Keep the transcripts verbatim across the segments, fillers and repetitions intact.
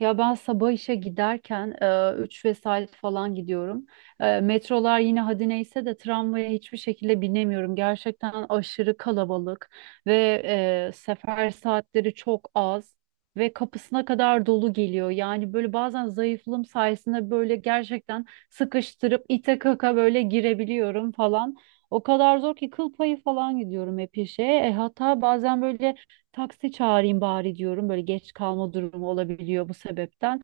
Ya ben sabah işe giderken üç vesaire falan gidiyorum. E, metrolar yine hadi neyse de tramvaya hiçbir şekilde binemiyorum. Gerçekten aşırı kalabalık ve e, sefer saatleri çok az ve kapısına kadar dolu geliyor. Yani böyle bazen zayıflığım sayesinde böyle gerçekten sıkıştırıp ite kaka böyle girebiliyorum falan. O kadar zor ki kıl payı falan gidiyorum hep işe. E, hatta bazen böyle taksi çağırayım bari diyorum. Böyle geç kalma durumu olabiliyor bu sebepten.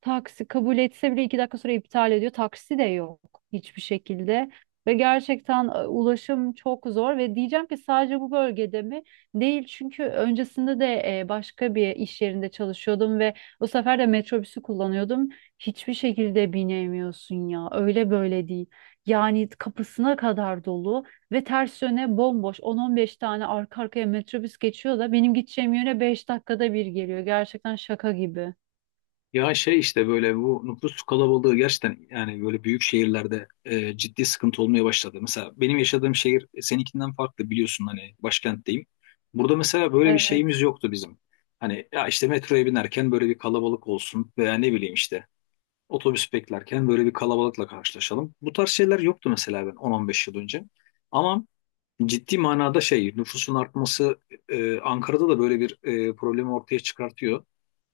Taksi kabul etse bile iki dakika sonra iptal ediyor. Taksi de yok hiçbir şekilde. Ve gerçekten e, ulaşım çok zor ve diyeceğim ki sadece bu bölgede mi? Değil, çünkü öncesinde de e, başka bir iş yerinde çalışıyordum ve o sefer de metrobüsü kullanıyordum. Hiçbir şekilde binemiyorsun, ya öyle böyle değil. Yani kapısına kadar dolu ve ters yöne bomboş on on beş tane arka arkaya metrobüs geçiyor da benim gideceğim yöne beş dakikada bir geliyor. Gerçekten şaka gibi. Ya şey işte böyle bu nüfus kalabalığı gerçekten yani böyle büyük şehirlerde e, ciddi sıkıntı olmaya başladı. Mesela benim yaşadığım şehir e, seninkinden farklı biliyorsun hani başkentteyim. Burada mesela böyle bir Evet. şeyimiz yoktu bizim. Hani ya işte metroya binerken böyle bir kalabalık olsun veya ne bileyim işte otobüs beklerken böyle bir kalabalıkla karşılaşalım. Bu tarz şeyler yoktu mesela ben on on beş yıl önce. Ama ciddi manada şey nüfusun artması e, Ankara'da da böyle bir e, problemi ortaya çıkartıyor.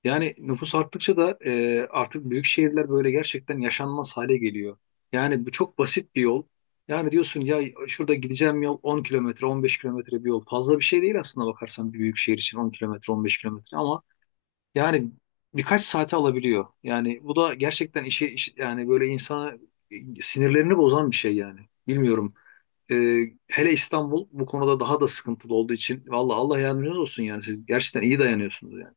Yani nüfus arttıkça da e, artık büyük şehirler böyle gerçekten yaşanmaz hale geliyor. Yani bu çok basit bir yol. Yani diyorsun ya şurada gideceğim yol on kilometre, on beş kilometre bir yol. Fazla bir şey değil aslında bakarsan bir büyük şehir için on kilometre, on beş kilometre ama yani birkaç saate alabiliyor. Yani bu da gerçekten işi, işi yani böyle insana e, sinirlerini bozan bir şey yani. Bilmiyorum. E, Hele İstanbul bu konuda daha da sıkıntılı olduğu için valla Allah yardımcınız olsun yani siz gerçekten iyi dayanıyorsunuz yani.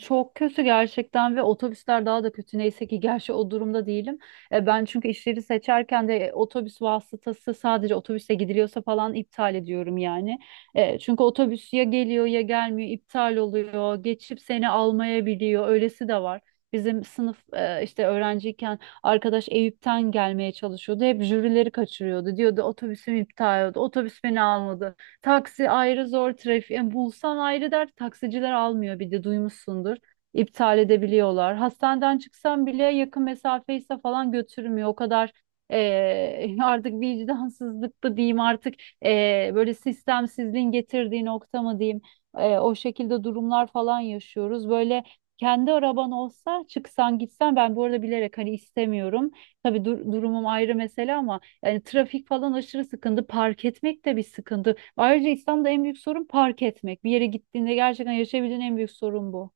Çok kötü gerçekten, ve otobüsler daha da kötü. Neyse ki gerçi o durumda değilim. E, ben çünkü işleri seçerken de e, otobüs vasıtası sadece otobüse gidiliyorsa falan iptal ediyorum yani. E, çünkü otobüs ya geliyor ya gelmiyor, iptal oluyor, geçip seni almayabiliyor. Öylesi de var. Bizim sınıf e, işte öğrenciyken arkadaş Eyüp'ten gelmeye çalışıyordu. Hep jürileri kaçırıyordu. Diyordu otobüsüm iptal oldu. Otobüs beni almadı. Taksi ayrı zor, trafik. Yani bulsan ayrı dert, taksiciler almıyor, bir de duymuşsundur. İptal edebiliyorlar. Hastaneden çıksan bile yakın mesafeyse falan götürmüyor. O kadar eee, artık vicdansızlık mı diyeyim artık, eee, böyle sistemsizliğin getirdiği nokta mı diyeyim. Eee, o şekilde durumlar falan yaşıyoruz. Böyle kendi araban olsa çıksan gitsen, ben bu arada bilerek hani istemiyorum. Tabii dur- durumum ayrı mesele ama yani trafik falan aşırı sıkıntı. Park etmek de bir sıkıntı. Ayrıca İstanbul'da en büyük sorun park etmek. Bir yere gittiğinde gerçekten yaşayabildiğin en büyük sorun bu.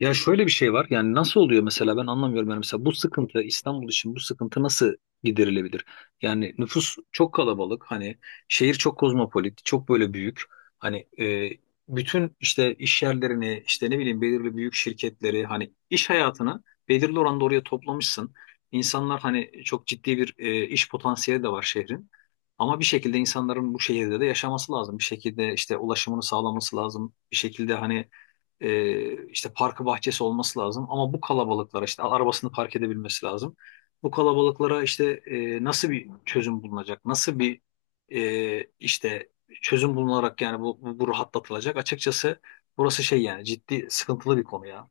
Ya şöyle bir şey var. Yani nasıl oluyor mesela ben anlamıyorum. Yani mesela bu sıkıntı İstanbul için bu sıkıntı nasıl giderilebilir? Yani nüfus çok kalabalık. Hani şehir çok kozmopolit, çok böyle büyük. Hani e, bütün işte iş yerlerini, işte ne bileyim belirli büyük şirketleri, hani iş hayatını belirli oranda oraya toplamışsın. İnsanlar hani çok ciddi bir e, iş potansiyeli de var şehrin. Ama bir şekilde insanların bu şehirde de yaşaması lazım. Bir şekilde işte ulaşımını sağlaması lazım. Bir şekilde hani ee, işte parkı bahçesi olması lazım. Ama bu kalabalıklara işte arabasını park edebilmesi lazım. Bu kalabalıklara işte e, nasıl bir çözüm bulunacak? Nasıl bir e, işte çözüm bulunarak yani bu, bu, bu rahatlatılacak? Açıkçası burası şey yani ciddi sıkıntılı bir konu ya.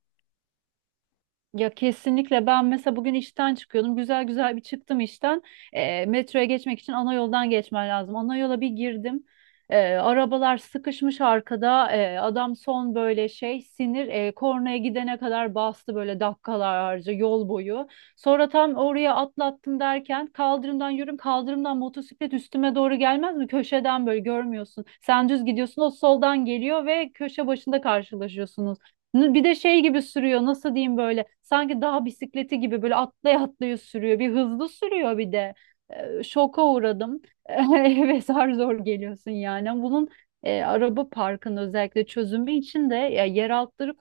Ya kesinlikle, ben mesela bugün işten çıkıyordum. Güzel güzel bir çıktım işten. E, metroya geçmek için ana yoldan geçmen lazım. Ana yola bir girdim. E, arabalar sıkışmış arkada. E, adam son böyle şey sinir, e, kornaya gidene kadar bastı, böyle dakikalarca yol boyu. Sonra tam oraya atlattım derken kaldırımdan yürüm kaldırımdan motosiklet üstüme doğru gelmez mi? Köşeden böyle görmüyorsun. Sen düz gidiyorsun, o soldan geliyor ve köşe başında karşılaşıyorsunuz. N- Bir de şey gibi sürüyor, nasıl diyeyim, böyle sanki dağ bisikleti gibi böyle atlaya atlaya sürüyor, bir hızlı sürüyor, bir de Ee, şoka uğradım. Eve zar zor geliyorsun yani. Bunun e, araba parkının özellikle çözümü için de ya, yer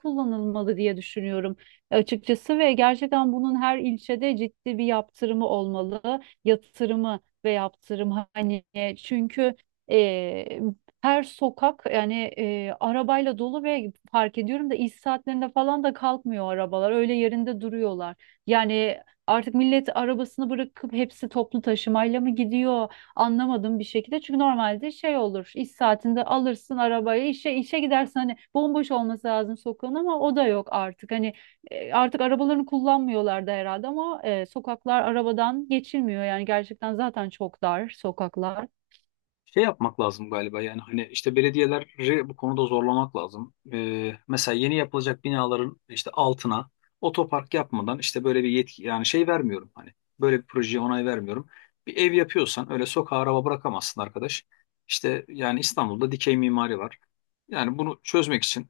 kullanılmalı diye düşünüyorum açıkçası. Ve gerçekten bunun her ilçede ciddi bir yaptırımı olmalı, yatırımı ve yaptırım hani, e, çünkü e, her sokak yani e, arabayla dolu. Ve fark ediyorum da iş saatlerinde falan da kalkmıyor arabalar. Öyle yerinde duruyorlar. Yani artık millet arabasını bırakıp hepsi toplu taşımayla mı gidiyor? Anlamadım bir şekilde. Çünkü normalde şey olur. iş saatinde alırsın arabayı, işe işe gidersin, hani bomboş olması lazım sokağın, ama o da yok artık. Hani e, artık arabalarını kullanmıyorlar da herhalde, ama e, sokaklar arabadan geçilmiyor. Yani gerçekten zaten çok dar sokaklar. Şey yapmak lazım galiba yani hani işte belediyeleri bu konuda zorlamak lazım. Ee, mesela yeni yapılacak binaların işte altına otopark yapmadan işte böyle bir yetki yani şey vermiyorum hani böyle bir projeye onay vermiyorum. Bir ev yapıyorsan öyle sokağa araba bırakamazsın arkadaş. İşte yani İstanbul'da dikey mimari var. Yani bunu çözmek için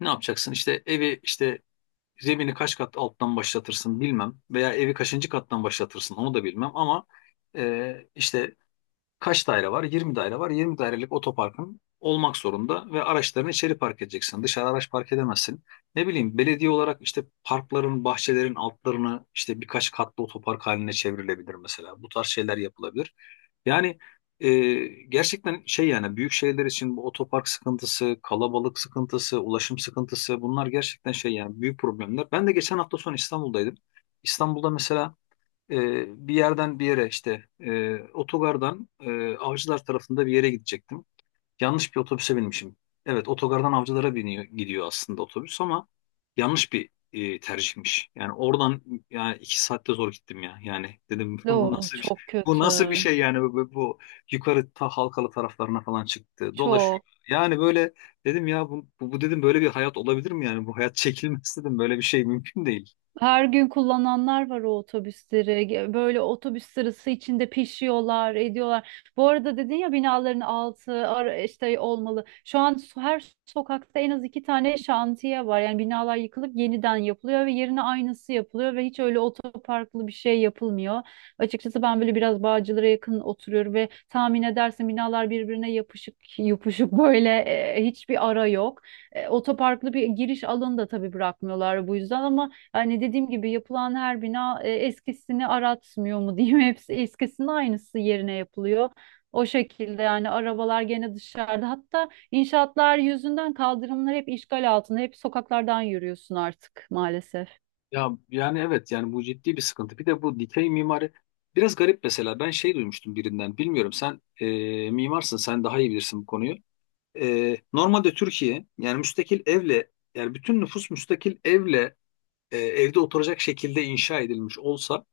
ne yapacaksın? İşte evi işte zemini kaç kat alttan başlatırsın bilmem veya evi kaçıncı kattan başlatırsın onu da bilmem ama e, işte Kaç daire var? Yirmi daire var. Yirmi dairelik otoparkın olmak zorunda ve araçlarını içeri park edeceksin. Dışarı araç park edemezsin. Ne bileyim belediye olarak işte parkların, bahçelerin altlarını işte birkaç katlı otopark haline çevrilebilir mesela. Bu tarz şeyler yapılabilir. Yani e, gerçekten şey yani büyük şehirler için bu otopark sıkıntısı, kalabalık sıkıntısı, ulaşım sıkıntısı bunlar gerçekten şey yani büyük problemler. Ben de geçen hafta sonu İstanbul'daydım. İstanbul'da mesela e, bir yerden bir yere işte e, otogardan e, Avcılar tarafında bir yere gidecektim. Yanlış bir otobüse binmişim. Evet otogardan Avcılara biniyor, gidiyor aslında otobüs ama yanlış bir e, tercihmiş. Yani oradan yani iki saatte zor gittim ya. Yani dedim bu Oo, nasıl bir şey, çok bu kötü. nasıl bir şey yani bu, bu- bu yukarı ta Halkalı taraflarına falan çıktı dolaşıyor. Çok. Yani böyle dedim ya bu, bu bu dedim böyle bir hayat olabilir mi yani bu hayat çekilmez dedim böyle bir şey mümkün değil. Her gün kullananlar var o otobüsleri. Ge- Böyle otobüs sırası içinde pişiyorlar, ediyorlar. Bu arada dedin ya, binaların altı ara- işte olmalı. Şu an so- her sokakta en az iki tane şantiye var. Yani binalar yıkılıp yeniden yapılıyor ve yerine aynısı yapılıyor, ve hiç öyle otoparklı bir şey yapılmıyor. Açıkçası ben böyle biraz Bağcılar'a yakın oturuyorum ve tahmin edersin, binalar birbirine yapışık yapışık böyle, e, hiçbir ara yok. E, otoparklı bir giriş alanı da tabii bırakmıyorlar bu yüzden, ama hani dediğim gibi yapılan her bina e, eskisini aratmıyor mu diyeyim. Hepsi eskisinin aynısı yerine yapılıyor. O şekilde yani arabalar gene dışarıda. Hatta inşaatlar yüzünden kaldırımlar hep işgal altında. Hep sokaklardan yürüyorsun artık maalesef. Ya yani evet yani bu ciddi bir sıkıntı. Bir de bu dikey mimari biraz garip mesela. Ben şey duymuştum birinden. Bilmiyorum sen e, mimarsın sen daha iyi bilirsin bu konuyu. E, normalde Türkiye yani müstakil evle yani bütün nüfus müstakil evle e, evde oturacak şekilde inşa edilmiş olsa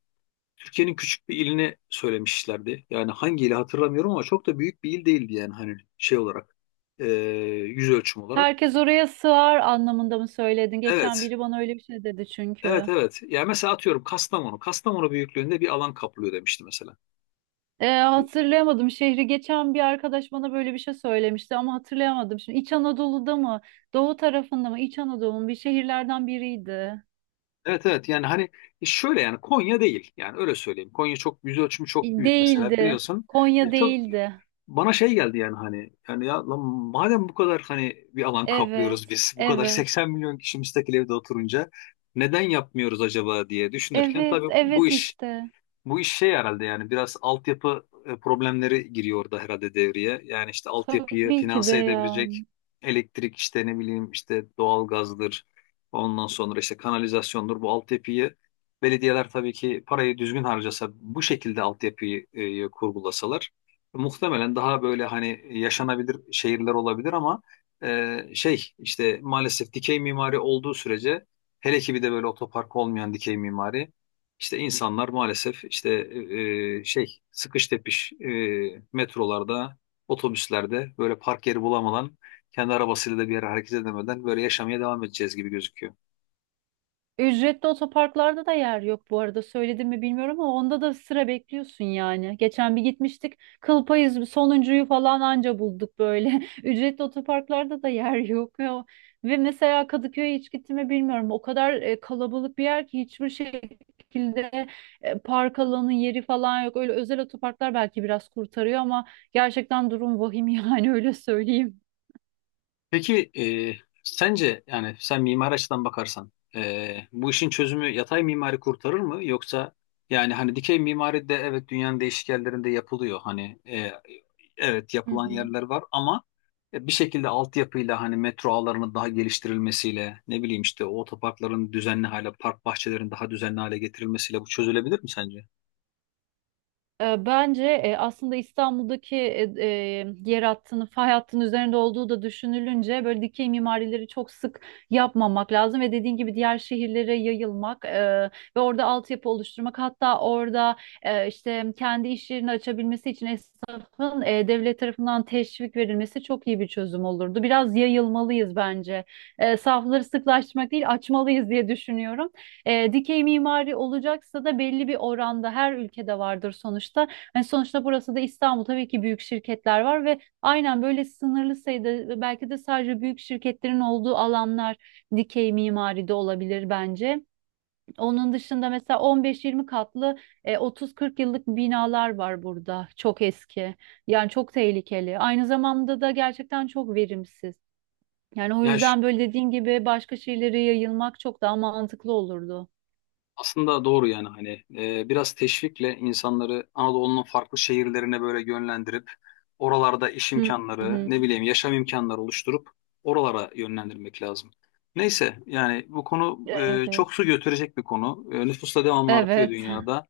Türkiye'nin küçük bir ilini söylemişlerdi. Yani hangi ili hatırlamıyorum ama çok da büyük bir il değildi yani hani şey olarak e, yüz ölçüm olarak. Herkes oraya sığar anlamında mı söyledin? Geçen Evet, biri bana öyle bir şey dedi Evet, çünkü. evet. Yani mesela atıyorum Kastamonu. Kastamonu büyüklüğünde bir alan kaplıyor demişti mesela. E, hatırlayamadım şehri. Geçen bir arkadaş bana böyle bir şey söylemişti ama hatırlayamadım. Şimdi İç Anadolu'da mı? Doğu tarafında mı? İç Anadolu'nun bir şehirlerden biriydi. Evet, evet yani hani e, şöyle yani Konya değil. Yani öyle söyleyeyim. Konya çok yüz ölçümü çok büyük mesela Değildi. biliyorsun. Konya Ya çok değildi. bana şey geldi yani hani yani ya lan madem bu kadar hani bir alan kaplıyoruz Evet. biz bu kadar Evet. seksen milyon kişi müstakil evde oturunca neden yapmıyoruz acaba diye düşünürken Evet. tabii bu Evet iş işte. Bu iş şey herhalde yani biraz altyapı e, problemleri giriyor orada herhalde devreye. Yani işte altyapıyı Tabii ki de finanse edebilecek yani. elektrik işte ne bileyim işte doğalgazdır. Ondan sonra işte kanalizasyondur. Bu altyapıyı belediyeler tabii ki parayı düzgün harcasa bu şekilde altyapıyı e, kurgulasalar muhtemelen daha böyle hani yaşanabilir şehirler olabilir ama e, şey işte maalesef dikey mimari olduğu sürece hele ki bir de böyle otopark olmayan dikey mimari işte insanlar maalesef işte e, e, şey sıkış tepiş e, metrolarda, otobüslerde böyle park yeri bulamadan kendi arabasıyla da bir yere hareket edemeden böyle yaşamaya devam edeceğiz gibi gözüküyor. Ücretli otoparklarda da yer yok, bu arada söyledim mi bilmiyorum, ama onda da sıra bekliyorsun yani. Geçen bir gitmiştik, kıl payı sonuncuyu falan anca bulduk böyle. Ücretli otoparklarda da yer yok. Ya. Ve mesela Kadıköy'e hiç gittim mi bilmiyorum. O kadar e, kalabalık bir yer ki hiçbir şekilde e, park alanı yeri falan yok. Öyle özel otoparklar belki biraz kurtarıyor ama gerçekten durum vahim. Yani öyle söyleyeyim. Peki e, sence yani sen mimari açıdan bakarsan e, bu işin çözümü yatay mimari kurtarır mı yoksa yani hani dikey mimari de evet dünyanın değişik yerlerinde yapılıyor hani e, evet Hı yapılan hı. yerler var ama e, bir şekilde altyapıyla hani metro ağlarının daha geliştirilmesiyle ne bileyim işte o otoparkların düzenli hale park bahçelerinin daha düzenli hale getirilmesiyle bu çözülebilir mi sence? E, bence e, aslında İstanbul'daki, e, e, yer hattının, fay hattının üzerinde olduğu da düşünülünce, böyle dikey mimarileri çok sık yapmamak lazım ve dediğin gibi diğer şehirlere yayılmak, e, ve orada altyapı oluşturmak, hatta orada e, işte kendi iş yerini açabilmesi için esnafın e, devlet tarafından teşvik verilmesi çok iyi bir çözüm olurdu. Biraz yayılmalıyız bence. E, safları sıklaştırmak değil, açmalıyız diye düşünüyorum. E, dikey mimari olacaksa da belli bir oranda her ülkede vardır sonuçta. Hani sonuçta burası da İstanbul, tabii ki büyük şirketler var ve aynen böyle sınırlı sayıda, belki de sadece büyük şirketlerin olduğu alanlar dikey mimari de olabilir bence. Onun dışında mesela on beş yirmi katlı, e, otuz kırk yıllık binalar var burada. Çok eski. Yani çok tehlikeli. Aynı zamanda da gerçekten çok verimsiz. Yani o Yani yüzden böyle dediğin gibi başka şeylere yayılmak çok daha mantıklı olurdu. Aslında doğru yani hani e, biraz teşvikle insanları Anadolu'nun farklı şehirlerine böyle yönlendirip oralarda iş Hı imkanları hı. ne bileyim yaşam imkanları oluşturup oralara yönlendirmek lazım. Neyse yani bu konu Evet, e, evet. çok su götürecek bir konu. E, nüfus da devamlı artıyor Evet. dünyada.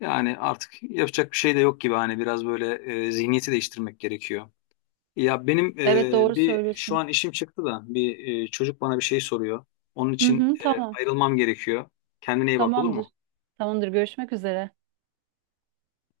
Yani artık yapacak bir şey de yok gibi hani biraz böyle e, zihniyeti değiştirmek gerekiyor. Ya benim Evet, e, doğru bir şu söylüyorsun. an işim çıktı da bir e, çocuk bana bir şey soruyor. Onun Hı için hı, e, tamam. ayrılmam gerekiyor. Kendine iyi bak olur mu? Tamamdır. Tamamdır. Görüşmek üzere.